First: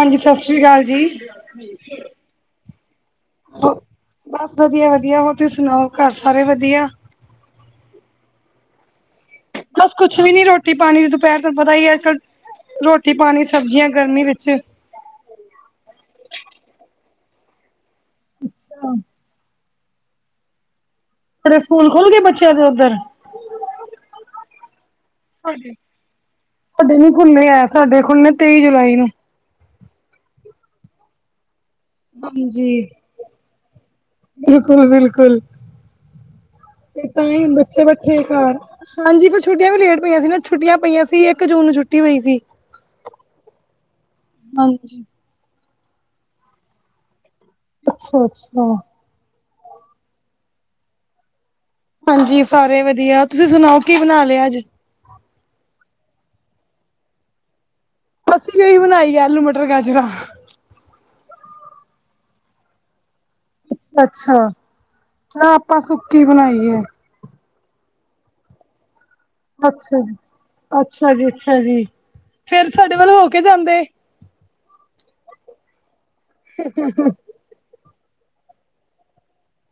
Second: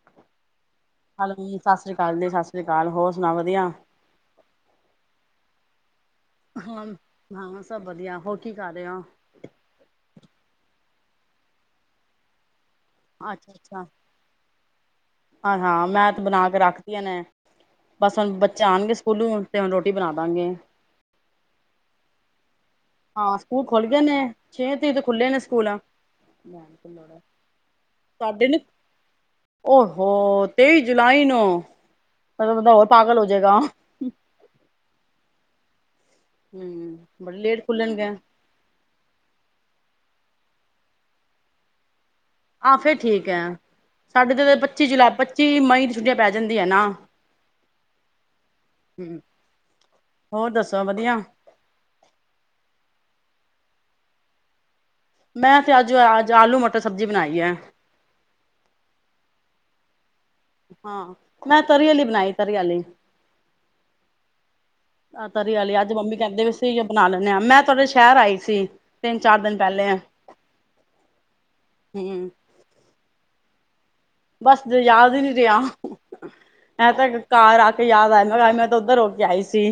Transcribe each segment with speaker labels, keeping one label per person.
Speaker 1: ਹਾਂਜੀ ਸਤਿ ਸ੍ਰੀ ਅਕਾਲ ਜੀ
Speaker 2: ਜੀ, ਸਤਿ ਸ਼੍ਰੀ ਅਕਾਲ ਜੀ, ਸਤਿ ਸ਼੍ਰੀ ਅਕਾਲ, ਹੋਰ ਸੁਣਾ ਵਧੀਆ?
Speaker 1: ਬਸ ਵਧੀਆ-ਵਧੀਆ ਹੋਰ ਤੁਸੀਂ ਸੁਣਾਓ, ਘਰ ਸਾਰੇ
Speaker 2: ਹਾਂ,
Speaker 1: ਵਧੀਆ।
Speaker 2: ਹਾਂ, ਸਭ ਵਧੀਆ, ਹੋਰ ਕੀ ਕਰ ਰਹੇ ਹੋ?
Speaker 1: ਬਸ ਕੁੱਛ ਵੀ ਨੀ ਰੋਟੀ ਪਾਣੀ ਦੀ, ਦੁਪਹਿਰ ਤੁਹਾਨੂੰ ਪਤਾ ਹੀ ਅੱਜ-ਕੱਲ ਰੋਟੀ ਰੋਟੀ ਪਾਣੀ ਸਬਜ਼ੀਆਂ ਗਰਮੀ ਵਿੱਚ,
Speaker 2: ਹਾ-ਹਾਂ ਮੈਂ ਤੇ ਬਣਾ ਕੇ ਰੱਖਦੀਆਂ ਨੇ, ਬਸ ਹੁਣ ਬੱਚੇ ਆਉਣਗੇ
Speaker 1: ਤੇਰੇ
Speaker 2: ਸਕੂਲੋਂ ਤੇ ਹੁਣ ਰੋਟੀ ਬਣਾ ਦਾਂਗੇ।
Speaker 1: ਆਪਣੇ ਸਕੂਲ ਖੁਲ ਗਏ ਬੱਚਿਆਂ ਦੇ ਉੱਧਰ?
Speaker 2: ਹਾਂ ਸਕੂਲ ਖੁਲ੍ਹ ਗਏ ਨੇ, ਛੇ ਤਰੀਕ ਦੇ, ਖੁੱਲੇ ਨੇ ਸਕੂਲ,
Speaker 1: ਸਾਡੇ ਨੀ ਖੁੱਲ੍ਹੇ ਆ, ਸਾਡੇ ਖੁੱਲੇ ਤੇਈ ਜੁਲਾਈ ਨੂੰ,
Speaker 2: ਓਹੋ, ਤੇਈ ਜੁਲਾਈ ਨੂੰ, ਮਤਲਬ ਬੰਦਾ
Speaker 1: ਹਾਂਜੀ,
Speaker 2: ਹੋਰ ਪਾਗਲ ਹੋ ਜਾਏਗਾ।
Speaker 1: ਬਿਲਕੁਲ-ਬਿਲਕੁਲ।
Speaker 2: ਹੂੰ,
Speaker 1: ਤੇ ਤਾਂ
Speaker 2: ਬੜੇ
Speaker 1: ਹੀ
Speaker 2: ਲੇਟ
Speaker 1: ਬੱਚੇ
Speaker 2: ਖੁੱਲਣਗੇ
Speaker 1: ਬੈਠੇ ਘਰ, ਹਾਂਜੀ, ਪਰ ਛੁੱਟੀਆਂ ਵੀ ਲੇਟ ਪਈਆਂ ਸੀ, ਨਾ ਛੁੱਟੀਆਂ ਪਈਆਂ ਸੀ ਇੱਕ ਜੂਨ ਨੂੰ ਛੁੱਟੀ ਹੋਈ ਸੀ।
Speaker 2: ਆਹ ਫੇਰ ਠੀਕ ਹੈ, ਸਾਡੇ ਤੇ ਪੱਚੀ
Speaker 1: ਹਾਂਜੀ
Speaker 2: ਜੁਲਾਈ ਪੱਚੀ ਮਈ ਦੀ ਛੁੱਟੀ ਪੈ ਜਾਂਦੀ ਹੈ ਨਾ।
Speaker 1: ਅੱਛਾ-ਅੱਛਾ।
Speaker 2: ਹੋਰ ਦੱਸੋ ਵਧੀਆ?
Speaker 1: ਹਾਂਜੀ ਸਾਰੇ ਵਧੀਆ, ਤੁਸੀਂ ਸੁਣਾਓ ਕੀ ਬਣਾ ਲਿਆ ਅੱਜ,
Speaker 2: ਮੈਂ ਤੇ ਅੱਜ-ਅੱਜ ਆਲੂ ਮਟਰ ਸਬਜ਼ੀ ਬਣਾਈ ਹੈ।
Speaker 1: ਅਸੀਂ ਵੀ ਇਹੀ ਬਣਾਈ ਆਲੂ ਮਟਰ ਗਾਜਰਾ,
Speaker 2: ਹਾਂ, ਮੈਂ ਤਰੀ ਆਲੀ ਬਣਾਈ ਤਰੀ ਆਲੀ,
Speaker 1: ਅੱਛਾ, ਆਪਾਂ ਸੁੱਕੀ ਬਣਾਈਏ,
Speaker 2: ਨਾ ਬਣਾ ਲੈਨੇ ਆ ਮੈਂ ਤੁਹਾਡੇ ਸ਼ਹਿਰ ਆਈ ਸੀ, ਤਿੰਨ ਚਾਰ ਦਿਨ, ਪਹਿਲੇ
Speaker 1: ਅੱਛਾ ਜੀ, ਅੱਛਾ ਜੀ ਅੱਛਾ ਜੀ,
Speaker 2: ਹਮ
Speaker 1: ਫੇਰ ਸਾਡੇ ਵੱਲ ਹੋ ਕੇ ਜਾਂਦੇ,
Speaker 2: ਬਸ ਯਾਦ ਹੀ ਨੀ ਰਿਹਾ, ਐਂ ਤ ਘਾਰ ਆ ਕੇ ਯਾਦ ਆਇਆ ਮੈਂ ਕਿਹਾ ਮੈਂ ਤਾਂ ਉੱਧਰ ਹੋ ਕੇ ਆਈ ਸੀ।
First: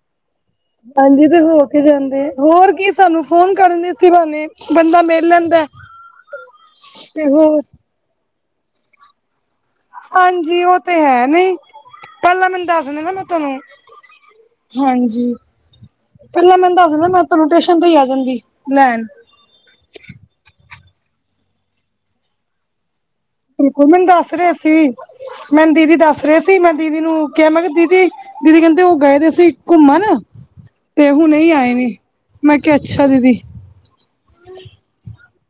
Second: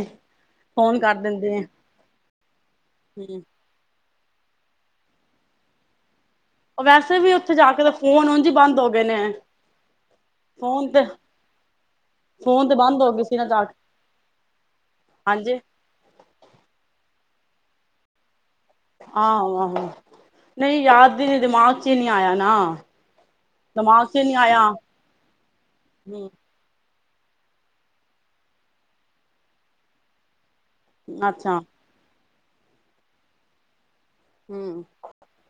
Speaker 2: ਫੋਨ ਕਰ
Speaker 1: ਹਾਂਜੀ, ਤੇ
Speaker 2: ਦਿੰਦੇ
Speaker 1: ਹੋ ਕੇ ਜਾਂਦੇ ਹੋਰ ਕੀ ਸਾਨੂੰ
Speaker 2: ਹਮ
Speaker 1: ਫੋਨ ਕਰਨ ਦੇ, ਇਸੀ ਬਹਾਨੇ ਬੰਦਾ ਮਿੱਲ ਲੈਂਦਾ।
Speaker 2: ਵੈਸੇ
Speaker 1: ਤੇ
Speaker 2: ਵੀ ਉੱਥੇ
Speaker 1: ਹੋਰ
Speaker 2: ਜਾ ਕੇ ਤਾਂ ਫੋਨ ਉਝੀ ਬੰਦ ਹੋ ਗਏ ਨੇ,
Speaker 1: ਹਾਂਜੀ, ਉਹ ਤੇ ਹੈ ਨਹੀਂ, ਪਹਿਲਾਂ ਮੈਨੂੰ
Speaker 2: ਫੋਨ ਤੇ
Speaker 1: ਦੱਸਦੇ
Speaker 2: ਬੰਦ ਹੋ
Speaker 1: ਨਾ
Speaker 2: ਗਏ
Speaker 1: ਮੈਂ
Speaker 2: ਸੀ
Speaker 1: ਤੁਹਾਨੂੰ,
Speaker 2: ਜਾ ਕੇ
Speaker 1: ਹਾਂਜੀ, ਪਹਿਲਾਂ ਮੈਨੂੰ ਦੱਸ ਦਿੰਦਾ ਮੈਂ ਤੋਟੇਸ਼ਨ ਤੋਂ ਹੀ ਆ ਜਾਂਦੀ, ਲੈਣ।
Speaker 2: ਆਹੋ-ਆਹੋ, ਨਹੀਂ ਯਾਦ ਦਿ ਦਿਮਾਗ ਚ ਨਹੀਂ ਆਇਆ ਨਾ,
Speaker 1: ਬਿਲਕੁਲ ਮੈਨੂੰ
Speaker 2: ਦਿਮਾਗ ਚ ਹੀ
Speaker 1: ਦੱਸ
Speaker 2: ਨਹੀਂ
Speaker 1: ਰਹੇ
Speaker 2: ਆਇਆ
Speaker 1: ਸੀ, ਮੈਂਨੂੰ ਦੀਦੀ ਦੱਸ
Speaker 2: ਹਮ
Speaker 1: ਰਹੇ ਮੈਂ ਦੀਦੀ ਨੂੰ ਕਿਹਾ ਮੈਂ ਕਿਹਾ ਦੀਦੀ-ਦੀਦੀ ਕਹਿੰਦੇ ਉਹ ਗਏ ਤੇ ਅਸੀਂ ਘੁੰਮਣ, ਤੇ ਹੁਨੇ ਏ
Speaker 2: ਅੱਛਾ
Speaker 1: ਆਏ ਨੇ ਮੈਂ ਕਿਹਾ ਅੱਛਾ ਦੀਦੀ,
Speaker 2: ਹੂੰ,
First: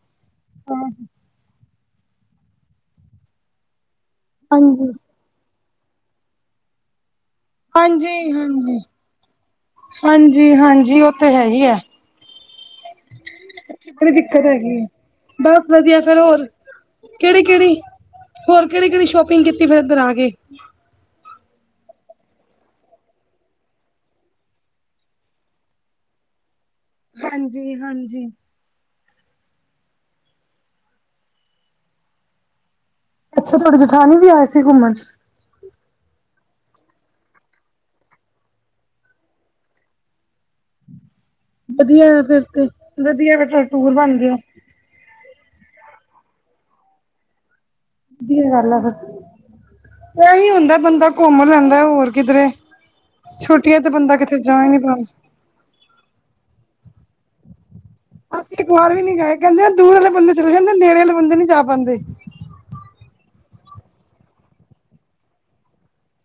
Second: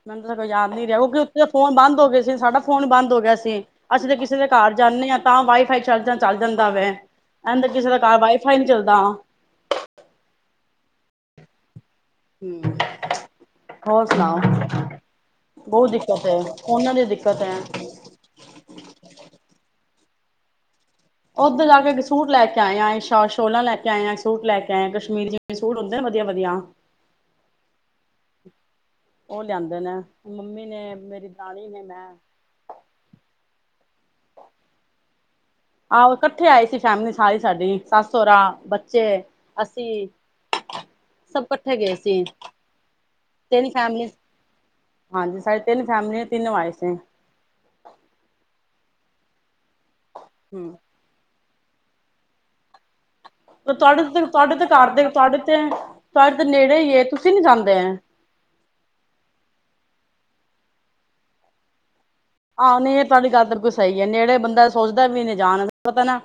Speaker 2: ਮੈਨੂੰ ਤਾਂ ਕੋਈ ਯਾਦ ਨੀ ਰਿਹਾ ਕਿਉਂਕਿ ਉੱਥੇ ਤਾਂ ਫੋਨ ਬੰਦ ਹੋ ਗਏ ਸੀ ਸਾਡਾ ਫੋਨ ਬੰਦ ਹੋ ਗਿਆ ਸੀ। ਅਸੀਂ ਤਾਂ ਕਿਸੇ ਦੇ ਘਰ
Speaker 1: ਹਾਂਜੀ
Speaker 2: ਜਾਂਦੇ ਹਾਂ ਤਾਂ ਵਾਈਫਾਈ ਚੱਲ ਚੱਲ ਜਾਂਦਾ ਵਾ, ਕਹਿੰ ਕਿਸੇ ਦਾ ਘਰ ਵਾਈਫਾਈ ਨੀ ਚੱਲਦਾ,
Speaker 1: ਹਾਂਜੀ-ਹਾਂਜੀ, ਉਹ ਤੇ ਹੈ ਹੀ ਹੈ।
Speaker 2: [unintelligible] ਹੋਰ
Speaker 1: ਬੜੀ
Speaker 2: ਸੁਣਾਓ,
Speaker 1: ਦਿੱਕਤ ਹੈਗੀ ਹੈ ਬਸ
Speaker 2: ਬਹੁਤ
Speaker 1: ਵਧੀਆ ਫੇਰ
Speaker 2: ਦਿੱਕਤ ਹੈ
Speaker 1: ਹੋਰ
Speaker 2: ਉਹਨਾਂ ਦੀ ਦਿੱਕਤ
Speaker 1: ਕਿਹੜੀ
Speaker 2: ਹੈ।
Speaker 1: ਕਿਹੜੀ ਹੋਰ ਕਿਹੜੀ-ਕਿਹੜੀ ਸ਼ੋਪਿੰਗ ਕੀਤੀ, ਫਿਰ ਇੱਧਰ ਆ ਕੇ,
Speaker 2: ਉੱਧਰ ਜਾ ਕੇ ਸੂਟ ਲੈ ਕੇ ਆਇਆ ਸ਼ੋਲਾਂ ਲੈ ਕੇ ਆਇਆ ਸੂਟ ਲੈ ਕੇ ਆਏ ਕਸ਼ਮੀਰੀ, ਸੂਟ ਹੁੰਦੇ ਵਧੀਆ-ਵਧੀਆ,
Speaker 1: ਹਾਂਜੀ-ਹਾਂਜੀ।
Speaker 2: ਉਹ ਲਿਆਂਦੇ ਨੇ, ਮੰਮੀ ਨੇ ਮੇਰੀ ਦਰਾਣੀ ਨੇ ਮੈਂ,
Speaker 1: ਅੱਛਾ, ਤੁਆਡੇ ਜੇਠਾਨੀ ਵੀ ਆਏ ਸੀ ਘੁੰਮਣ।
Speaker 2: ਆਹੋ, ਇਕੱਠੇ ਆਏ ਸੀ। ਫੈਮਿਲੀ ਸਾਰੀ ਸਾਡੀ ਸੱਸ, ਸਹਰਾ, ਬੱਚੇ ਅਸੀ। [inaudible]
Speaker 1: ਵਦੀਆ ਯਾ ਫੇਰ ਤੇ, ਵਦੀਆ ਫੇਰ
Speaker 2: ਤਿੰਨ
Speaker 1: ਟੂਰ
Speaker 2: ਫੈਮਲੀ
Speaker 1: ਬਾਨ ਗੇਐ।
Speaker 2: ਹਾਂਜੀ, ਸਾਡੀ ਤੇਨ ਫੈਮਲੀ ਏ ਤਿੰਨੋ ਆਏ ਸੀ।
Speaker 1: ਵਦੀਆ ਗਾੱਲ ਐ ਫੇਰ, ਤੇ ਐਈ
Speaker 2: ਹੂੰ
Speaker 1: ਓਂਦੈ ਬੰਦਾ ਘੁੰਮ ਲੈਂਦੈ ਓਰ ਕਿਦਰੇ।
Speaker 2: ਓ ਤੋਆਡੇ, ਤੋਆਡੇ ਤੇ
Speaker 1: ਨੀ
Speaker 2: ਘਾਰਦੇ
Speaker 1: ਪਾਉਂਦਾ
Speaker 2: ਤੋਆਡੇ ਤੇ, ਤੋਆਡੇ ਤੇ ਨੇੜੇ ਈ ਏ ਤੁਸੀ ਨੀ ਜਾਂਦੇ।
Speaker 1: ਅਸੀਂ ਇੱਕ ਵਾਰ ਵੀ ਨੀ ਗਏ, ਕੈਂਦੇ ਦੂਰ ਆਲੇ ਬੰਦੇ ਚਲੇ ਜਾਂਦੇ ਨੇੜੇ ਅਲੇ ਬੰਦੇ ਨੀ ਜਾ ਪਾਂਦੇ।
Speaker 2: ਆ ਨਈ ਏ ਤੁਆਡੀ ਗਾੱਲ ਬਿਲਕੁਲ ਸਈ ਏ ਨੇੜੇ ਬੰਦਾ ਸੋਚਦਾ ਵੀ ਨੀ ਜਾਨ ਅਸੇ ਪਤੈ ਨਾ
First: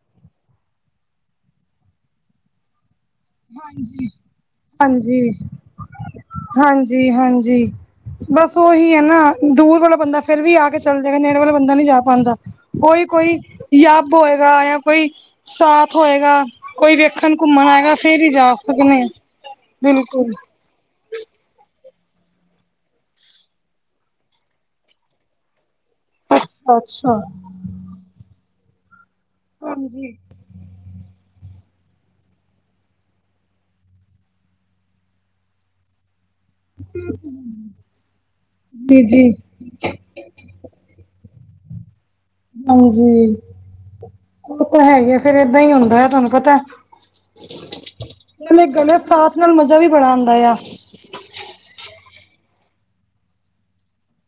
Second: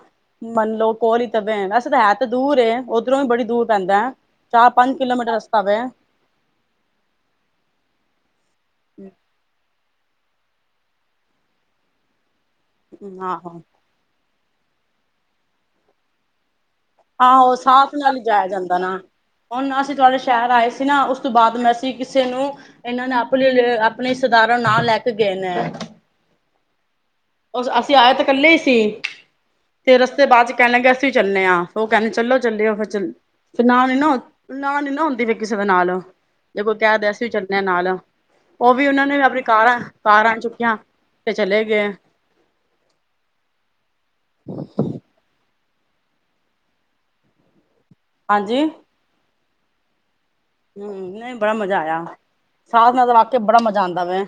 Speaker 2: ਮੰਨਲੋ ਕੋਲ ਈ ਤੇ ਬੈਨ ਵੈਸੇ ਤੇ ਹੈ ਤੇ ਦੂਰ ਏ, ਓ ਏਦਰੋਂ ਵੀ ਬੜੀ ਦੂਰ ਪੈਂਦੈ, ਚਾਰ-ਪਾੰਜ ਕਿਲੋਮੀਟਰ ਰਸਤਾ ਪੱਐ।
Speaker 1: ਹਾਂਜੀ-ਹਾਂਜੀ। ਬਾੱਸ ਓਹੀ ਏ ਨਾ, ਦੂਰ ਵਾਲਾ ਬੰਦਾ ਫੇਰ ਵੀ ਆ ਕੇ ਚੱਲ ਜੇਗਾ ਨੇੜੇ ਵਲਾ ਬੰਦਾ ਨੀ ਜਾ ਪਾਂਦਾ। ਕੋਈ-ਕੋਈ,
Speaker 2: ਆਹੋ
Speaker 1: ਯਾੱਬ ਓਏਗਾ ਯਾ ਕੋਈ ਸਾਥ ਹੋਏਗਾ। ਕੋਈ ਵੇਖਨ
Speaker 2: ਆਹੋ
Speaker 1: ਘੁੰਮਨ ਆਏਗਾ
Speaker 2: ਸਾਥ ਨਾਲ
Speaker 1: ਫੇਰ ਹੀ
Speaker 2: ਜਾਏਆ
Speaker 1: ਜਾ
Speaker 2: ਜਾਂਦਾ ਨਾ,
Speaker 1: ਸਕਦੇ
Speaker 2: ਹੋਨ ਅਸੀਂ ਤੁਆਡੇ
Speaker 1: ਬਿਲਕੁਲ
Speaker 2: ਸ਼ੈਰ ਆਏ ਸੀ ਨਾ ਉਸ ਤੋ ਬਾਦ ਮੈ ਅਸੀ ਕਿਸੇ ਨੂੰ ਏਨਾਂ ਨੇ ਆਪਲੇ ਏ ਆਪਨੇ ਇਸ਼ਤੇਦਾਰਾ ਨੂ ਨਾਲ ਲੈ ਕੇ ਗਏ ਨੇ।
Speaker 1: ਅੱਛਾ ਅੱਛਾ।
Speaker 2: ਓਸ ਅਸੀਂ ਆਏ ਤੇ ਕੱਲੇ ਈ ਸੀ, ਫੇਰ
Speaker 1: ਹਾਂਜੀ
Speaker 2: ਰਸਤੇ ਬਾਚ ਕੈਨ ਲੱਗੇ ਅਸੀਂ ਵੀ ਚੱਲਨੇ ਆਂ। ਓ ਕੈਂਦੇ ਚਲੋ ਚੱਲਿਏ ਫੇਰ ਚੱਲ, ਤੇ ਨਾਲੇ ਨਾ ਨਾ ਨੀ ਨਾ ਹੁੰਦੀ ਫੇਰ ਕਿਸੇ ਦੇ ਨਾਲ। ਜੇ ਕੋਈ ਕਹਿ ਦੇ ਅਸੀਂ ਵੀ ਚੱਲਣੇ ਆ ਨਾਲ, ਓ ਵੀ
Speaker 1: ਜੀ
Speaker 2: ਉਨਾ ਨੇ ਵੀ
Speaker 1: ਜੀ
Speaker 2: ਆਪਣੀ ਕਾਰਾਂ ਕਾਰਾਂ ਚੁੱਕੀਆਂ ਤੇ ਚਲੇ ਗੇ।
Speaker 1: ਹਾਂਜੀ, ਓ ਤਾਂ ਹੈਈ ਏ ਫੇਰ ਏਦਾ ਈ ਹੁੰਦਾ ਤਾਨੂੰ ਪਤਾ।
Speaker 2: ਹਾਂਜੀ
Speaker 1: ਨਾਲੇ ਗਲੇ ਸਾਥ ਨਾਲ ਮਜ਼ਾ ਵੀ ਬੜਾ ਆਂਦਾ ਆ।
Speaker 2: ਹੂੰ, ਨਈ ਬੜਾ ਮਜ਼ਾ ਆਇਆ, ਸਾਥ ਨਾ ਤਾ ਵਾਕੇ ਬੜਾ ਮਜ਼ਾ ਆਂਦਾ ਵੈਂ।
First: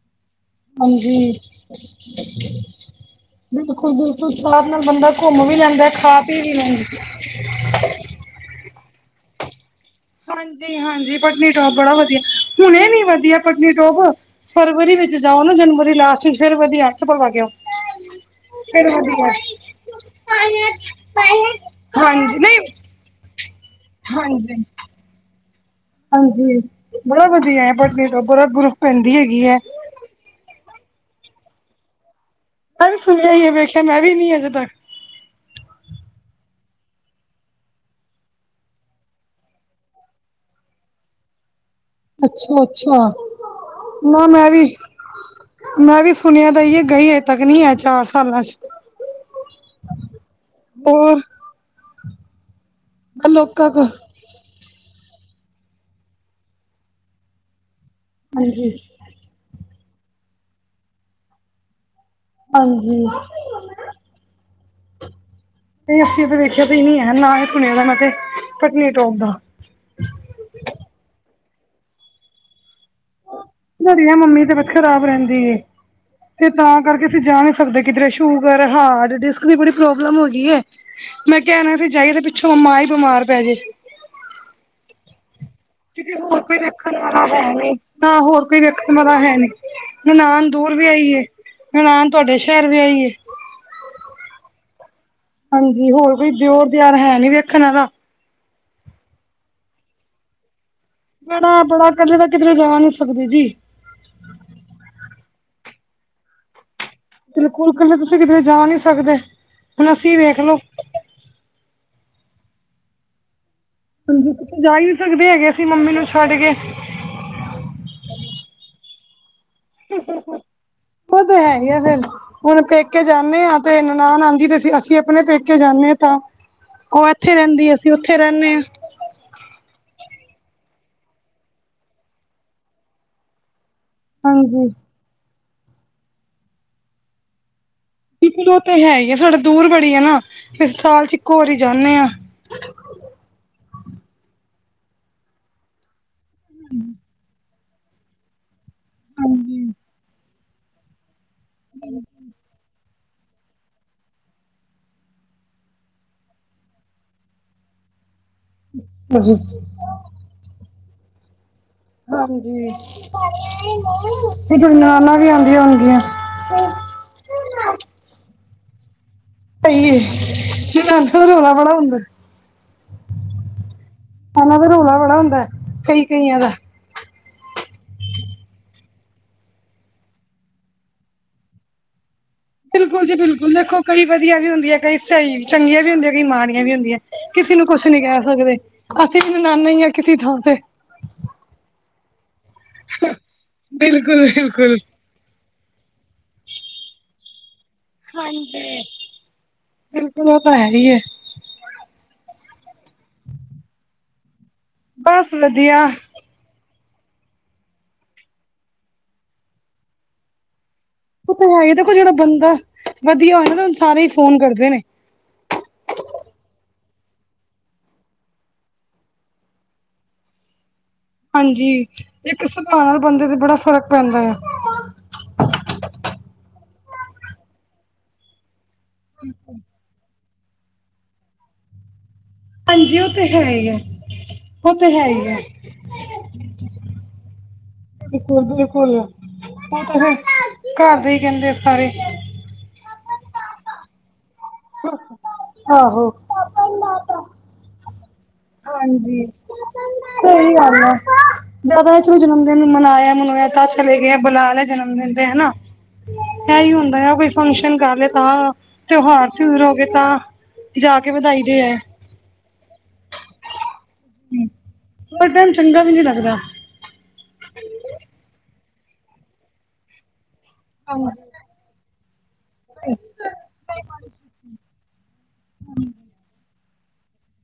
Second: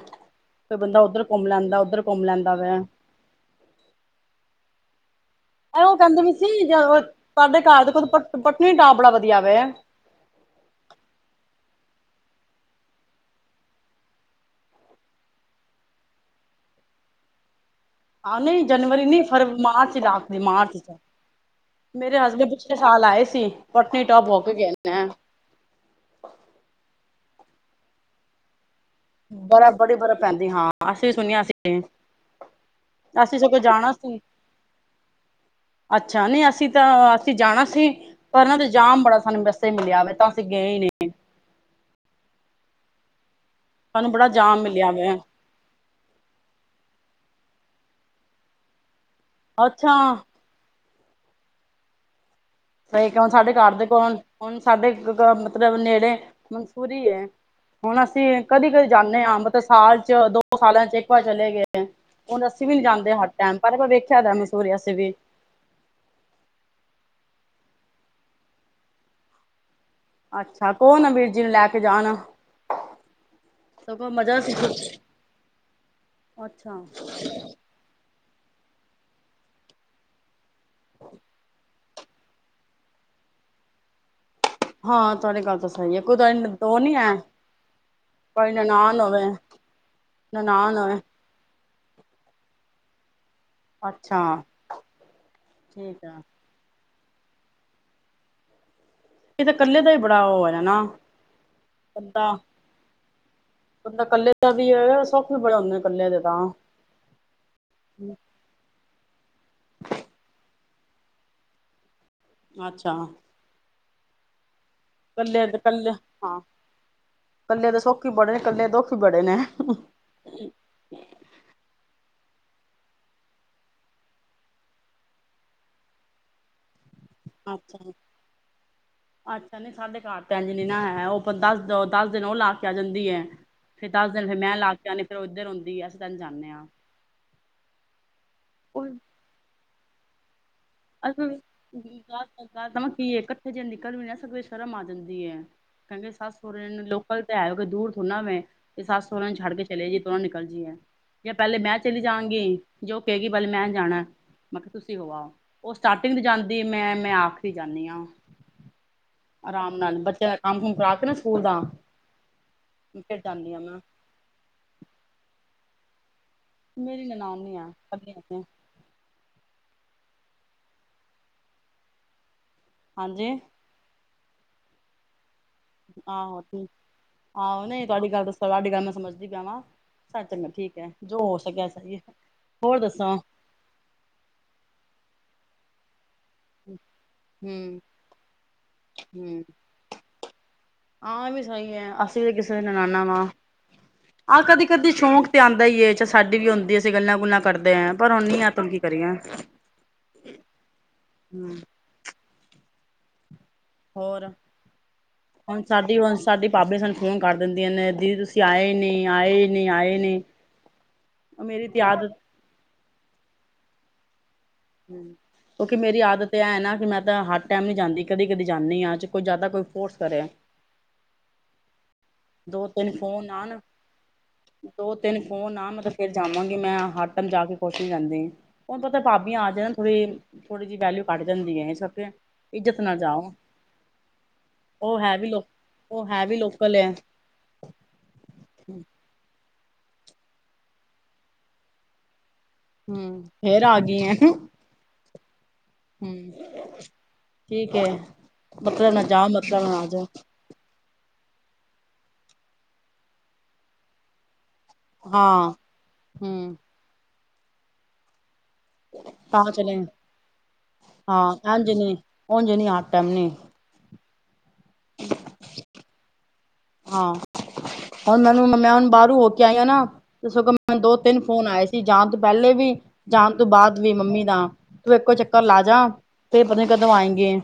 Speaker 2: ਕੋਈ ਬੰਦਾ ਉੱਧਰ
Speaker 1: ਹਾਂਜੀ
Speaker 2: ਘੌਮ ਲੈਂਦਾ, ਉੱਧਰ ਘੋਮ ਲੈਂਦਾ ਵੈ।
Speaker 1: ਬਿਲਕੁਲ, ਬਿਲਕੁਲ ਸਾਥ ਨਾਲ ਬੰਦਾ ਘੁੰਮ ਵੀ ਲੈਂਦੈ, ਖਾ ਪੀ ਵੀ ਲੈਂਦਾ।
Speaker 2: ਸਾਡੇ ਘਰ ਦੇ ਕੋਲ ਪਤ ਪਤਨੀਟਾਪ ਬੜਾ ਵਧੀਆ ਵੈ।
Speaker 1: ਹਾਂਜੀ, ਹਾਂਜੀ ਪਤਨੀਟੋਪ ਬੜਾ ਵਧੀਆ, ਹੁਣੇ ਨੀ ਵਧੀਆ ਪਤਨੀਟੋਪ। ਫਰਵਰੀ ਵਿੱਚ ਜਾਓ ਨਾ ਜਨਵਰੀ ਲਾਸਟ ਚ ਫੇਰ ਵਧੀਐ, ਚੱਪਲ ਪਾ ਕੇ ਆਓ।
Speaker 2: ਆ ਨਈ
Speaker 1: ਫਿਰ
Speaker 2: ਜਨਵਰੀ ਨੀ
Speaker 1: ਵਧੀਆ
Speaker 2: ਫਰਵਰ ਮਾਰਚ ਇਚ ਆਖਦੀ ਮਾਰਚ ਇਚ, ਮੇਰੇ
Speaker 1: ਹਾਂਜੀ
Speaker 2: ਹਸਬੈਂਡ ਪਿਛਲੇ
Speaker 1: ਨਹੀਂ
Speaker 2: ਨਾਲ ਆਏ ਸੀ, ਪਟਨੀਟੋਪ ਓ ਕੇ ਗਏ ਨੈ।
Speaker 1: ਹਾਂਜੀ, ਬੜਾ ਵਦੀਐ ਪਟਨੀਟੋਪ ਬਰਫ-ਬੂਰਫ
Speaker 2: ਬਰਾ ਬੜੀ ਬਰਫ਼ ਪੈਂਦੀ ਹਾਂ, ਅਸੀਂ ਵੀ ਸੁਣਿਆ ਸੀ
Speaker 1: ਮੈਂ ਵੀ ਸੁਣਿਆ
Speaker 2: ਅਸੀਂ
Speaker 1: ਈ ਐ,
Speaker 2: ਸਗੋਂ
Speaker 1: ਵੇਖਿਆ
Speaker 2: ਜਾਣਾ
Speaker 1: ਮੈਂ ਵੀ
Speaker 2: ਸੀ।
Speaker 1: ਨੀ ਅਜੇ ਤੱਕ।
Speaker 2: ਅੱਛਾ, ਨਈ ਅਸੀ ਤਾ ਅਸੀ ਜਾਣਾ ਸੀ। ਪਰ ਨਾ ਓਥੇ ਜਾਮ ਬੜਾ ਸਾਨੂੰ ਰਸਤੇ ਚ ਮਿਲਿਆ ਵੇ ਤਾਂ ਅਸੀਂ ਗਏ ਨੀ।
Speaker 1: ਅੱਛਾ, ਅੱਛਾ
Speaker 2: ਸਾਨੂੰ
Speaker 1: ਨਾ
Speaker 2: ਬੜਾ
Speaker 1: ਮੈਂ
Speaker 2: ਜਾਮ
Speaker 1: ਵੀ
Speaker 2: ਮਿਲਿਆ ਵੇ।
Speaker 1: ਮੈਂ ਵੀ ਸੁਣਿਆ ਦਾ ਈ ਐ, ਗਈ ਅਜੇ ਤੱਕ ਨਈ ਐ ਚਾਰ ਸਾਲਾਂ ਚ।
Speaker 2: ਅੱਛਾ।
Speaker 1: ਹੋਰ।
Speaker 2: ਸਈ ਕਓ ਸਾਡੇ ਘਰ ਦੇ ਕੋਲ ਹੁਣ ਸਾਡੇ ਮਤਲਬ ਨੇੜੇ ਮਨਸੂਰੀ ਐ। ਹੁਣ ਅਸੀਂ ਕਦੀ,
Speaker 1: ਹਾਂਜੀ
Speaker 2: ਕਦੀ ਜਾਨੇ ਆ ਮਤਲ ਸਾਲ ਚ ਦੋ ਸਾਲਾਂ ਚ ਇੱਕ ਵਾਰ ਚਲੇ ਗਏ। ਹੁਣ ਅਸੀਂ ਵੀ ਨੀ
Speaker 1: ਹਾਂਜੀ
Speaker 2: ਜਾਂਦੇ ਹਰ
Speaker 1: ਨਹੀਂ
Speaker 2: ਟਾਈਮ ਪਰ ਵੇਖਿਆ ਦਾ ਮਨ ਸੂਰੀਆ ਵੈਸੇ ਵੀ।
Speaker 1: ਨਹੀਂ ਅੱਸੀਂ ਓਥੇ ਵੇਖਿਆ ਤੇ ਨੀ ਐ, ਨਾ ਹੀ ਸੁਣਿਆ ਮੈਂ ਤੇ ਪਤਨੀਟੋਪ ਦਾ।
Speaker 2: ਅੱਛਾ ਕੋ ਨਾ ਵੀਰ ਜੀ ਨੂੰ ਲੈ ਕੇ ਜਾਣ। ਸਗੋਂ
Speaker 1: ਬੜੀਆ
Speaker 2: ਮਜ਼ਾ
Speaker 1: ਮੰਮੀ ਦੀ
Speaker 2: ਸੀ
Speaker 1: ਤਬੀਅਤ ਖ਼ਰਾਬ ਰੈਂਦੀ ਏ ਤੇ
Speaker 2: ਅੱਛਾ
Speaker 1: ਤਾਂ ਕਰਕੇ ਅਸੀਂ ਜਾ ਨੀ ਸਕਦੇ ਕਿਧਰੇ ਸ਼ੂਗਰ, ਹਾਰਡ, ਡਿਸਕ ਦੀ ਬੜੀ ਪ੍ਰੋਬਲਮ ਹੋ ਗੀ ਏ, ਮੈਂ ਕਿਆ ਐ ਨਾ ਸੀ ਜਾਈਏ ਫ਼ੇ ਪਿਛ ਪਿੱਛੋਂ ਮਾਂ ਈ ਬਿਮਾਰ ਪੈ ਜੇ।
Speaker 2: ਹਾਂ ਤੁਹਾਡੀ ਗੱਲ ਤਾਂ ਸਹੀ ਹੈ
Speaker 1: ਕਿਉਂਕਿ ਹੋਰ
Speaker 2: ਤੁਹਾਡੀ
Speaker 1: ਕੋਈ
Speaker 2: ਦੋ ਨੀ
Speaker 1: ਵੇਖਣ ਵਾਲਾ ਹੈ ਨੀ, ਨਾ ਹੋਰ
Speaker 2: ਕੋਈ
Speaker 1: ਦੇਖਣ
Speaker 2: ਨਨਾਣ
Speaker 1: ਵਾਲਾ
Speaker 2: ਹੋਵੇ
Speaker 1: ਹੈ ਨੀ ਮੈਂ ਨਨਾਣ ਦੂਰ ਵੀਆਈਏ, ਨਨਾਣ ਤੁਹਾਡੇ ਸ਼ਹਿਰ ਵੀਆਈਏ
Speaker 2: ਅੱਛਾ,
Speaker 1: ਹਾਂਜੀ,
Speaker 2: ਠੀਕ
Speaker 1: ਹੋਰ
Speaker 2: ਹੈ
Speaker 1: ਕੋਈ ਦਿਓਰ ਦਿਆਰ ਹੈ ਨੀ ਵੇਖਣ ਵਾਲਾ
Speaker 2: ਇਹ ਤਾਂ ਇਕੱਲੇ ਦਾ ਹੀ ਬੜਾ ਉਹ ਹੈ ਨਾ
Speaker 1: ਬੜਾ-ਬੜਾ ਇਕੱਲੇ
Speaker 2: ਬੰਦਾ
Speaker 1: ਤਾਂ ਕਿੱਧਰੇ ਜਾ ਨੀ ਸਕਦੇ ਜੀ।
Speaker 2: ਬੰਦਾ ਕੱਲੇ ਦਾ ਵੀ ਹੈ ਸੁਖ ਵੀ ਬੜਾ ਹੁੰਦਾ ਕੱਲੇ ਦੇ ਤਾਂ
Speaker 1: ਬਿਲਕੁਲ ਇਕੱਲੇ ਤੁਸੀਂ ਕਿਞਧਰੇ ਜਾ ਨਹੀਂ ਸਕਦੇ ਹੁਣ ਅਸੀਂ ਵੇਖਲੋ।
Speaker 2: ਅੱਛਾ।
Speaker 1: ਹਾਂਜੀ, ਕਿਤੇ ਜਾ ਹੀ ਨਹੀਂ ਸਕਦੇ ਹੈਗੇ ਅਸੀਂ ਮੰਮੀ ਨੂੰ ਛੱਡ ਕੇ।
Speaker 2: ਇਕੱਲੇ ਦੇ ਸੋਖੀ ਈ ਬੜੇ ਨੇ ਕੱਲੇ ਦੇ ਦੁਖੀ ਹੋ ਬੜੇ ਨੇ,
Speaker 1: ਉਹ ਤਾਂ ਹੈ ਇਆ ਫੇਰ ਹੁਣ ਪੇਕੇ ਜਾਂਦੇ ਹਾਂ ਤੇ ਨਨਾਣ ਆਂਦੀ ਤੇ ਅਸੀਂ ਆਪਣੇ ਪੇਕੇ ਜਾਂਦੇ ਹਾਂ ਤਾਂ, ਉਹ ਇੱਥੇ ਰਹਿੰਦੀ
Speaker 2: ਅੱਛਾ
Speaker 1: ਅਸੀਂ ਉੱਥੇ ਰਹਿੰਦੇ ਹਾਂ
Speaker 2: ਅੱਛਾ ਨੀ ਸਾਡੇ ਘਰ ਭੈਨ ਨੀ ਨਾ ਹੈ ਉਹ ਦਸ ਦ ਦਸ ਦਿਨ ਉਹ ਲਾ ਕੇ ਆ ਜਾਂਦੀ ਹੈ ਫੇਰ ਦੱਸ ਦਿਨ ਫਿਰ ਮੈਂ
Speaker 1: ਹਾਂਜੀ
Speaker 2: ਲਾ ਕੇ ਆਨੀ ਫਿਰ ਉੱਧਰ ਆਉਂਦੀ ਆ ਅਸੀਂ ਤੈਨੂੰ ਜਾਂਦੇ ਹਾਂ
Speaker 1: ਬਿਲਕੁਲ ਉਹ ਤਾਂ ਹੈ ਹੀ ਆ ਸਾਡਾ ਦੂਰ ਬੜੀ ਆ ਨਾ ਫਿਰ ਸਾਲ ਚ ਇੱਕੋ ਵਰੀ ਜਾਨੇ ਐ
Speaker 2: ਗੱਲ ਸਮਝ ਗਈ ਏ ਇਕੱਠੇ ਜਂਦੋ ਨਿਕਲਨੇ ਸਬੇ ਸ਼ਰਮ ਆ ਜਾਂਦੀ ਹੈ ਕਹਿੰਦੇ ਸੱਸ ਸੋਹਰੇ ਨੂੰ ਲੋਕਲ ਤਾਂ ਹੈ ਦੂਰ ਥੋੜੀ ਨਾ ਵੇਂ ਤੇ ਸੱਸ ਸੋਹਰੇ ਨੂੰ ਛੱਡ ਕੇ ਚਲੇ ਗੀ ਦੋਹਾਂ ਨੂ ਨਿਕਲ ਜੀਏ ਜਾਂ ਪਹਿਲੇ ਮੈਂ ਚਲੀ ਜਾਵਗੀ ਜੋ ਕਹਿਗੀ ਬੇ ਮੈਂ ਜਾਣਾ ਮੈਂ ਕਿਹਾ ਤੁਸੀਂ ਹੋਆੳ- ਉਹ ਸਟਾਰਟਿੰਗ ਚ ਜਾਂਦੀ ਮੈਂ-ਮੈਂ ਆਖਰੀ ਜਾਂਦੀ ਹਾਂ
Speaker 1: ਜੀ
Speaker 2: ਆਰਾਮ ਨਾਲ ਬੱਚਿਆਂ ਦਾ ਕੰਮ ਕੁੁੰਮ ਕਰਾ ਕੇ ਨਾ ਸਕੂਲ ਦਾ
Speaker 1: ਹਾਂਜੀ
Speaker 2: ਫਿਰ ਜਾਂਦੀ ਹਾਂ ਮੈਂ
Speaker 1: ਤੇ ਗਰ ਨਨਾਨਾਂ ਵੀ ਆਉਂਦੀਆਂ ਹੁੰਦੀਆ
Speaker 2: ਮੇਰੀ ਨਨਾਮ ਨੀ ਆ
Speaker 1: ਪਹੀਏ ਰਾਤ ਨੂੰ ਰੌਲਾ ਬੜਾ ਹੁੰਦਾ
Speaker 2: ਹਾਂਜੀ
Speaker 1: ਨਨਾਨਾ ਤੇ ਰੌਲਾ ਬੜਾ ਹੁੰਦਾ ਕਈ ਕਈਆਂ ਦਾ
Speaker 2: ਆਹੋ-ਆਹੋ ਨਹੀਂ ਤੁਹਾਡੀ ਗੱਲ ਦੱਸੋ ਤੁਹਾਡੀ ਗੱਲ ਮੈਂ ਸਮਝਦੀ ਪਿਆ ਮੈਂ ਸ ਚੰਗਾ ਠੀਕ ਹੈ ਜੋ ਹੋ ਸਕਿਆ ਸਹੀ ਹੋਰ
Speaker 1: ਬਿਲਕੁਲ ਜੀ
Speaker 2: ਦੱਸੋ
Speaker 1: ਬਿਲਕੁਲ ਦੇਖੋ ਕਈ ਵਧੀਆ ਵੀ ਹੁੰਦੀ ਹੈ ਕਈ ਸਹੀ ਚੰਗੀਆਂ ਵੀ ਹੁੰਦੀਆਂ ਕਈ ਮਾੜ ਏਂਵੀ ਹੁੰਦੀਆਂ ਕਿਸੇ ਨੂੰ
Speaker 2: ਹਮ
Speaker 1: ਕੁਛ ਨੀ ਕਹਿ ਸਕਦੇ ਅਸੀਂ ਵੀ
Speaker 2: ਹਮ
Speaker 1: ਨਨਾਨੇ ਹਾਂ ਕਿਸੇ ਥਾਂ ਤੇ
Speaker 2: ਹਾਂ ਇਹ ਵੀ ਸਹੀ ਹੈ ਅਸੀਂ ਤੇ ਕਿਸੇ ਦੇ ਨਨਾਨਾ ਵਾ
Speaker 1: ਬਿਲਕੁਲ
Speaker 2: ਆਹ
Speaker 1: ਬਿਲਕੁਲ
Speaker 2: ਕਦੀ-ਕਦੀ ਸ਼ੌਂਕ ਤੇ ਆਉਂਦਾ ਹੀ ਏ ਕੇ ਸਾਡੀ ਵੀ ਹੁੰਦੀ ਅਸੀਂ ਗੱਲਾਂ ਗੱਲਾਂ ਕਰਦੇ ਹਾਂ ਪਰ ਹੁਣ ਨੀ ਆ ਤੁਮ ਕੀ
Speaker 1: ਹਾਂਜੀ
Speaker 2: ਕਰੀਏ
Speaker 1: ਬਿਲਕੁਲ ਉਹ ਤਾਂ ਹੈ ਹੀ
Speaker 2: ਹਮ ਹੋਰ
Speaker 1: ਬਸ
Speaker 2: ਹੁਣ
Speaker 1: ਵਧੀਆ
Speaker 2: ਸਾਡੀ ਵਂਸ਼ ਸਾਡੇ ਭਾਬੀਆਂ ਸਾਨੂੰ ਫੋਨ ਕਰ ਦਿੰਦੀਆਂ ਨੇ ਦੀਦੀ ਤੁਸੀਂ ਆਏ ਨੀ ਆਏ ਨੀ ਆਏ ਨੇ-
Speaker 1: ਤਾਂ ਹੈ ਹੀ ਦੇਖੋ ਜਿਹੜਾ ਬੰਦਾ ਵਧੀਆ ਹੋਇ ਨਾ ਉਹਨੂ ਸਾਰੇ ਹੀ ਫੋਨ ਕਰਦੇ ਨੇ
Speaker 2: ਹਮ ਕਿਉਂਕਿ ਮੇਰੀ ਆਦਤ ਇਹ ਹੈ ਨਾ ਕਿ ਮੈਂ ਤਾਂ ਹਰ ਟਾਈਮ ਨਹੀਂ ਜਾਂਦੀ ਕਦੀ ਕਦੀ ਜਾਂਦੀ ਹਾਂ ਕੋਈ ਜ਼ਿਆਦਾ ਕੋਈ ਫੋਰਸ ਕਰੇ
Speaker 1: ਹਾਂਜੀ ਇੱਕ
Speaker 2: ਦੋ ਤਿੰਨ
Speaker 1: ਸੁਭਾਅ ਬੰਦੇ
Speaker 2: ਫੋਨ
Speaker 1: ਤੇ ਬੜਾ
Speaker 2: ਆਣ
Speaker 1: ਫ਼ਰਕ ਪੈਂਦਾ ਆ
Speaker 2: ਦੋ ਤਿੰਨ ਫੋਨ ਆਨ ਮਤਲਬ ਫੇਰ ਜਾਵਾਂਗੀ ਮੈਂ ਹੱ ਟੈਮ ਜਾ ਕੇ ਖੂਸ਼ ਨੀ ਰਹਂਦੀ ਹੁਣ ਪਤਾ ਭਾਬੀਆਂ ਆ ਜਾਣ ਥੋੜ੍ਹੀ-ਥੋੜ੍ਹੀ ਜਿਹੀ ਵੈਲਿਊ ਘਟ ਜਾਂਦੀ ਹੈ ਇਸ ਕਰਕੇ ਇੱਜ਼ਤ ਨਾਲ
Speaker 1: ਹਾਂਜੀ ਉਹ ਤੇ
Speaker 2: ਜਾਓ
Speaker 1: ਹੈ ਹੀ ਹੈ
Speaker 2: ਉਹ ਹੈ ਵੀ ਲੋਕ ਉਹ ਹੈ ਵੀ ਲੋਕਲ ਏ
Speaker 1: ਬਿਲਕੁਲ-ਬਿਲਕੁਲ ਘਰ ਦੇ ਹੀ ਕਹਿੰਦੇ ਸਾਰੇ
Speaker 2: ਹਮ ਫੇਰ ਆ ਗਈ ਏਂ
Speaker 1: ਹਮ
Speaker 2: ਹਮ ਠੀਕ ਹੈ ਮਤਲਬ ਨਾ
Speaker 1: ਹਾਂਜੀ
Speaker 2: ਜਾਓ ਮਤਲਬ ਨਾ ਆ ਜਾਓ
Speaker 1: ਸਹੀ ਗੱਲ ਆ ਜ਼ਿਆਦਾ ਚਲੋ ਜਨਮ ਦਿਨ ਮਨਾਇਆ-ਮਨਇਆ ਤਾਂ ਚਲੇ ਗਏ ਬੁਲਾ ਲਿਆ ਜਨਮ ਦੇ ਹਨਾ
Speaker 2: ਹਾਂ ਹਮ
Speaker 1: ਇਹੀ ਹੁੰਦਾ ਆ। ਕੋਈ ਫੰਗਸ਼ਨ ਕਰ ਲ ਤਾਂ, ਤਿਉਹਾਰ,
Speaker 2: ਤਾਂ
Speaker 1: ਤੁਹੂਰ ਹੋ
Speaker 2: ਚਲੇ
Speaker 1: ਗਏ ਤਾਂ, ਜਾ ਕੇ ਵਧਾਈ
Speaker 2: ਹਾਂ,
Speaker 1: ਦੇ
Speaker 2: ਇੰਝ
Speaker 1: ਆਏ
Speaker 2: ਨੀ ਉਝ ਨੀ ਹਰ ਟਾਇਮ ਨੀ
Speaker 1: ਹੋਰ, ਟਾਈਮ ਚੰਗਾ ਵੀ ਨੀ ਲੱਗਦਾ!
Speaker 2: ਹਾਂ, ਹੁਣ ਮੈਨੂੰ ਮੈਂ ਹੁਣ ਬਾਹਰੋਂ ਹੋ ਕੇ ਆਈ, ਨਾ ਸਗੋ ਮੈਨੂ ਦੋ ਤਿੰਨ ਫੋਨ ਆਏ ਸੀ! ਜਾਣ ਤੋਂ ਪਹਿਲੇ ਵੀ, ਜਾਣ ਤੋਂ ਬਾਅਦ ਵੀ, ਮੰਮੀ ਦਾ ਤੂੰ, ਇੱਕੋ ਚੱਕਰ ਲਾ ਜਾ ਤੇ ਪਤਾ ਨੀ ਕਦੋ ਆਏਗੀ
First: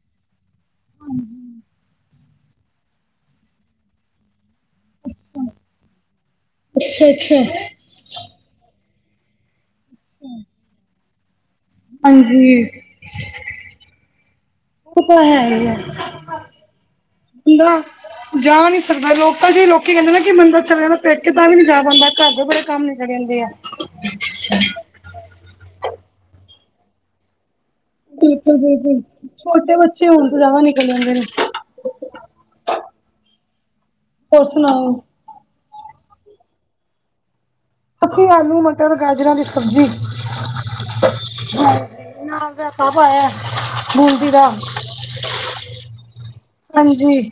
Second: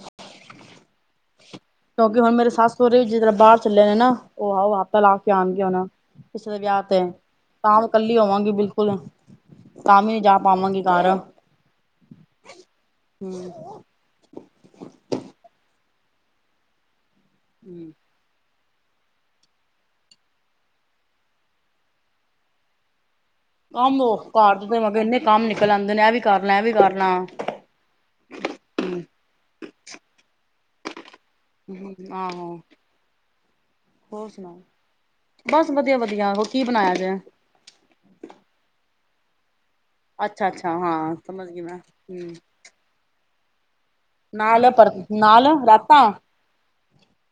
Speaker 1: ਹਾਂਜੀ,
Speaker 2: ਕਿਉਂਕਿ ਹੁਣ ਮੇਰੇ ਸੱਸ ਸੁਰਰੇ ਵੀ, ਜਿਸ ਤਰ੍ਹਾਂ ਬਾਹਰ ਚੱਲੇ ਨੇ ਨਾ, ਉਹ ਆਓ ਆਪ ਲਾ ਕੇ ਆਉਣਗੇ, ਉਹਨਾ ਕਿਸੇ ਦੇ ਵਿਆਹ ਤੇ,
Speaker 1: ਅੱਛਾ ਅੱਛਾ
Speaker 2: ਤਾਂ ਕੱਲੀ ਹੋਵਾਂਗੀ, ਬਿਲਕੁਲ! ਤਾਂ ਵੀ, ਨਹੀਂ ਜਾ ਪਾਵਾਂਗੀ, ਘਰ
Speaker 1: ਹਾਂਜੀ ਉਹ ਤਾਂ ਹੈ ਈ ਐ ਹਨਾ ਜਾ ਨਹੀਂ ਸਕਦਾ ਲੋਕ ਤਾਂ ਜ ਲੋਕੀ ਕਹਿੰਦੇ ਨਾ ਕਿ ਬੰਦਾ ਚਲੇ ਜਾਂਦਾ ਪੇ ਕੇ ਤਾਂ ਵੀ ਨੀ ਜਾ ਪਾਉਦਾ ਘਰ ਦੇ ਬੜੇ ਕੰਮ ਨੀ ਖੜੇ ਜਾਂਦੇ ਹੈ
Speaker 2: ਕੰਮ ਉਹ ਘਰਜ ਮੈਂ ਕਿਹਾ ਇੰਨੇ ਕੰਮ ਨਿਕਲ ਆਉਂਦੇ ਨੇ ਇਹ ਵੀ ਕਰਨਾ ਇਹ ਵੀ ਕਰਨਾ
Speaker 1: ਬਿਲਕੁਲ ਬਿਲਕੁਲ ਛੋਟੇ ਬੱਚੇ ਹੋਣ [unintelligible] ਨਿਕਲ ਜਾਂਦੇ ਨੇ
Speaker 2: ਆਹੋ ਆਹੋ ਹੋਰ ਸੁਣਾਓ ਬਸ ਵਧੀਆ ਵਧੀਆ ਹੋਰ ਕੀ ਬਣਾਇਆ ਜਾੇ
Speaker 1: ਅਸੀਂ ਆਲੂ ਮਟਰ ਗਾਜਰਾਂ ਦੀ ਸਬਜ਼ੀ
Speaker 2: ਅੱਛਾ ਅੱਛਾ ਹਾਂ ਸਮਝ ਗਈ ਮੈਂ ਹੂੰ
Speaker 1: [unintelligible] ਦਾ
Speaker 2: ਨਾਲ ਏ ਪਰ ਨਾਲ ਏ ਰਾਤਾਂ
Speaker 1: ਹਾਂਜੀ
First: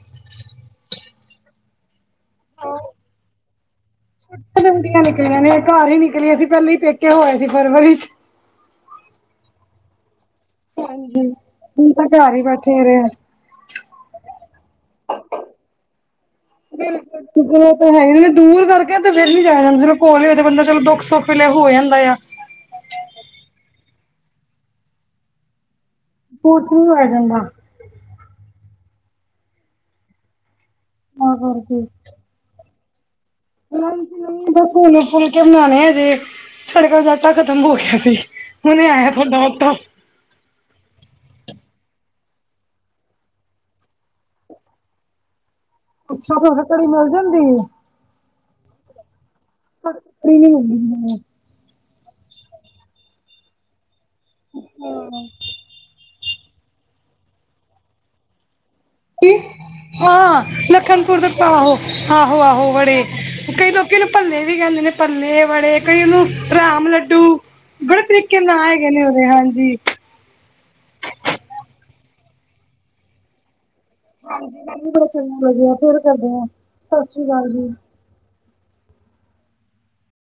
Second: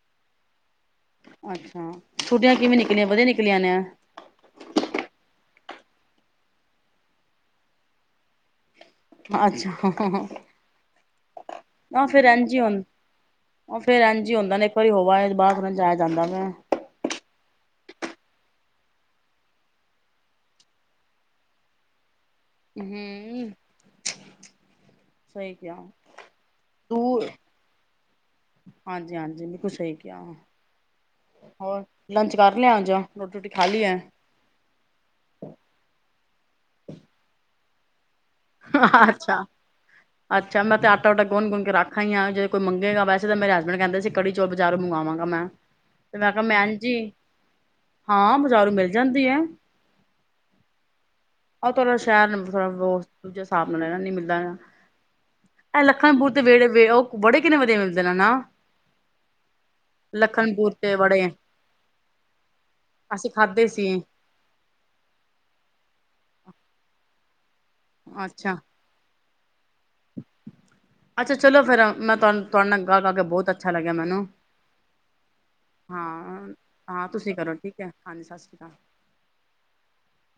Speaker 2: ਅੱਛਾ ਛੁੱਟੀਆਂ ਕਿਵੇਂ ਨਿਕਲੀਆਂ ਵਧੀਆ ਨਿਕਲੀਆਂ ਨੇ
Speaker 1: ਦੀਆਂ ਨਿਕਲੀਆਂ ਨੇ ਘਰ ਹੀ ਨਿਕਲੀਆਂ ਨੇ ਪਹਿਲੇ ਈ ਪੇਕੇ ਹੋ ਆਏ ਸੀ ਫਰਵਰੀ ਚ
Speaker 2: ਅੱਛਾ [unintelligible]
Speaker 1: ਹਾਂਜੀ ਹੁਣ ਤਾਂ
Speaker 2: ਆਹ ਫੇਰ
Speaker 1: ਘਰ ਈ
Speaker 2: ਇੰਝ ਹੀ
Speaker 1: ਬੈਠੇ
Speaker 2: ਹੁੰ
Speaker 1: ਰਹੇ ਆ
Speaker 2: ਉਹ ਫੇਰ ਇੰਝ ਹੀ ਹੁੰਦਾ ਨੇ ਇੱਕ ਵਾਰੀ ਹੋ ਆਏ ਫਿਰ ਬਾਦ ਚ ਨੀ ਜਾਇਆ ਜਾਂਦਾ ਵ
Speaker 1: [unintelligible] [unintelligible] ਦੂਰ ਕਰਕੇ ਤੇ ਫਿਰ ਨੀ ਜਾਇਆ ਜਾਂਦਾ ਸੀ ਕੋਲ ਹੀ ਹੋ ਤੇ ਬੰਦਾ ਚਲੋ ਦੁੱਖ ਸੁੱਖ ਵੇਲੇ ਹੋ ਆਂਦਾ ਆ
Speaker 2: ਹੂੰ ਸਹੀ ਕਿਹਾ ਦੂਰ
Speaker 1: [unintelligible]
Speaker 2: ਹਾਂਜੀ ਹਾਂਜੀ ਮੈ ਕੁ ਸਹੀ ਕਿਹਾ ਵ
Speaker 1: ਤਾਂ
Speaker 2: ਹੋਰ ਲੰਚ ਕਰ ਲਿਆ ਜਾ ਰੋਟੀ ਰੋਟੀ
Speaker 1: ਮੈਂ ਬਨੂੰ ਫੁਲ ਕੇ ਬਣਾਣੇ ਹਜੇ ਸਾਡੇ ਘਰ ਆਟਾ ਖਤਮ ਹੋ ਗਿਆ ਸੀ ਹੁਣੇ
Speaker 2: [unintelligible]
Speaker 1: ਆਇਆ ਤੁਹਾਡਾ
Speaker 2: ਅੱਛਾ
Speaker 1: ਆਟਾ
Speaker 2: ਅੱਛਾ ਮੈਂ ਤਾਂ ਆਟਾ ਆਟਾ ਗੁਣ ਗੁਣ ਕੇ ਰਖ ਆਈ ਜੇ ਕੋਈ ਮੰਗੇਗਾ ਵੈੇਸੇ ਤਾਂ ਮੇਰੇ ਹਸਬੈਂਡ ਕਹਿੰਦੇ ਸੀ ਕੜੀ ਜੋ ਬਜ਼ਾਰ ਮੰਗਵਾਵਾਂਗਾ ਮੈਂ ਤੇ ਮੈਂ
Speaker 1: ਅੱਛਾ
Speaker 2: ਕਿਹਾ ਮੈਂ
Speaker 1: ਕੜੀ ਮਿਲ
Speaker 2: ਜੀ
Speaker 1: ਜਾਂਦੀ ਏ
Speaker 2: ਹਾਂ ਬਜ਼ਾਰੂ ਮਿਲ ਜਾਂਦੀ ਹੈ
Speaker 1: [unintelligible]
Speaker 2: ਉਹ ੜ੍ਹ ਸ਼ਹਿਰ ਨੂੰ ਥੋੜਾ ਦੂਜੇ ਹਿਸਾਬ ਨਾਲ ਰਹਿਣਾ ਨੀ ਮਿਲਦਾ ਹੈਗਾ ਇਹ ਲੱਖਣਪੂਰ ਦੇ ਵਿਹੜੇ ਉਹ ਬੜੇ ਕਿੰਨੇ ਵਧੀਆ ਮਿਲਦੇ ਨੇ ਨਾ
Speaker 1: ਹਾਂ
Speaker 2: ਲਖਨਪੁਰ ਤੇ
Speaker 1: ਲਖਨਪੁਰ
Speaker 2: ਬੜੇ
Speaker 1: ਦੇ ਆਹੋ ਆਹੋ ਆਹੋ ਬੜੇ
Speaker 2: ਅਸੀਂ ਖਾਧੇ
Speaker 1: ਕਈ
Speaker 2: ਸੀ
Speaker 1: ਲੋਕੀ ਨੂੰ ਭੱਲੇ ਵੀ ਕਹਿੰਦੇ ਨੇ ਭੱਲੇ ਵਾਲੇ ਕਈ ਉਹਨੂੰ ਰਾਮ ਲੱਡੂ ਬੜੇ ਤਰੀਕੇ
Speaker 2: ਅੱਛਾ
Speaker 1: ਨਾਲ [unintelligible]
Speaker 2: ਅੱਛਾ ਚਲੋ ਫਿਰ ਮੈਂ ਤੁਹਾਨ ਤੁਹਾਡ ਨਾਲ ਗੱਲ ਕਰਕੇ ਬਹੁਤ ਅੱਛਾ ਲੱਗਿਆ ਮੈਨੂੰ
Speaker 1: ਹਾਂ ਚੰਗਾ ਲੱਗਾ ਫਿਰ ਕਰਦੇ
Speaker 2: ਹਾਂ ਹਾਂ
Speaker 1: ਸਤਿ ਸ੍ਰੀ
Speaker 2: ਤੁਸੀਂ
Speaker 1: ਅਕਾਲ
Speaker 2: ਕਰੋ
Speaker 1: ਜੀ
Speaker 2: ਠੀਕ ਹੈ ਹਾਂਜੀ ਸਤਿ ਸ਼੍ਰੀ ਅਕਾਲ